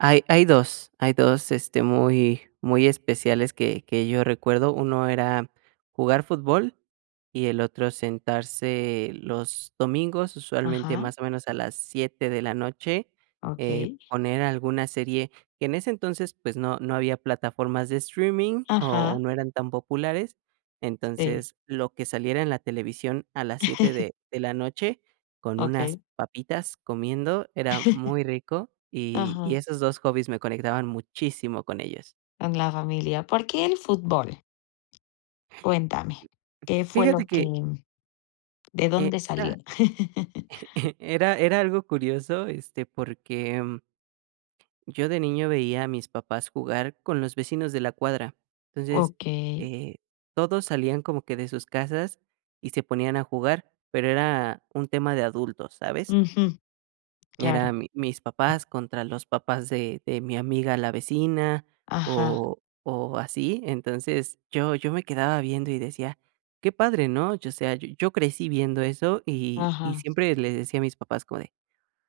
Hay hay 2 hay 2, este, muy muy especiales que que yo recuerdo. 1 era jugar fútbol, y el otro sentarse los domingos, usualmente, Ajá. más o menos, a las 7 de la noche, eh, Okey. poner alguna serie, que en ese entonces, pues, no no había plataformas de streaming, o, Ajá. no eran tan populares, Sí. entonces lo que saliera en la televisión a las 7 de de la noche con unas Okey. papitas comiendo era muy rico, y y Ajá. esos 2 hobbies me conectaban muchísimo con ellos. Con la familia. ¿Por qué el fútbol? Cuéntame. ¿Qué fue Fíjate lo que que de e dónde era salió? era era algo curioso, este, porque yo de niño veía a mis papás jugar con los vecinos de la cuadra, entonces, Okey. eh, todos salían como que de sus casas y se ponían a jugar, pero era un tema de adultos, ¿sabes? Ujú. Claro. Eran mi mis papás contra los papás de de mi amiga, la vecina, Ajá. o o, así. Entonces yo yo me quedaba viendo, y decía: “Qué padre", ¿no? Yo, o sea, yo yo crecí viendo eso, y y Ajá. siempre le decía a mis papás como de: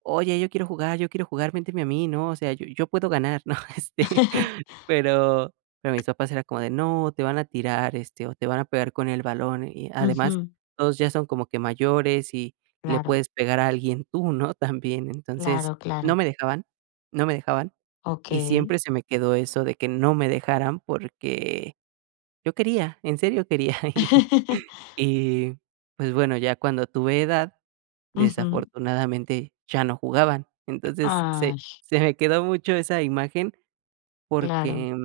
“Oye, yo quiero jugar, yo quiero jugar, méteme a mí", ¿no? O sea, "yo yo puedo ganar", ¿no? Este, pero pero mis papás era como de: “No, te van a tirar, este, o, te van a pegar con el balón, y además Ujú. todos ya son como que mayores, y le Claro. puedes pegar a alguien tú, ¿no?, también”. Entonces, Claro, no claro. me dejaban. No me dejaban, y Okey. siempre se me quedó eso de que no me dejaran, porque yo quería, en serio quería. Y, pues, bueno, ya cuando tuve edad, Ujú. desafortunadamente, ya no jugaban. Entonces se Ay. se me quedó mucho esa imagen, Claro. porque,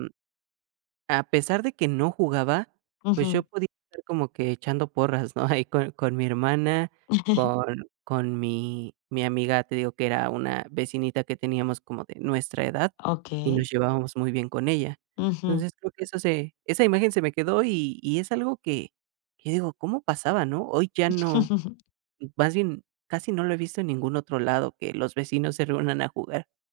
a pesar de que no jugaba, pues, yo Ujú. podía estar como que echando porras, ¿no? Ahí con con mi hermana, con con mi mi amiga, te digo que era una vecinita que teníamos como de nuestra edad y Okey. nos llevábamos muy bien con ella. Ujú. Entonces creo que eso se esa imagen se me quedó, y y es algo que que digo: “¿Cómo pasaba", ¿no?. Hoy ya no, más bien casi no lo he visto en ningún otro lado que los vecinos se reúnan a jugar.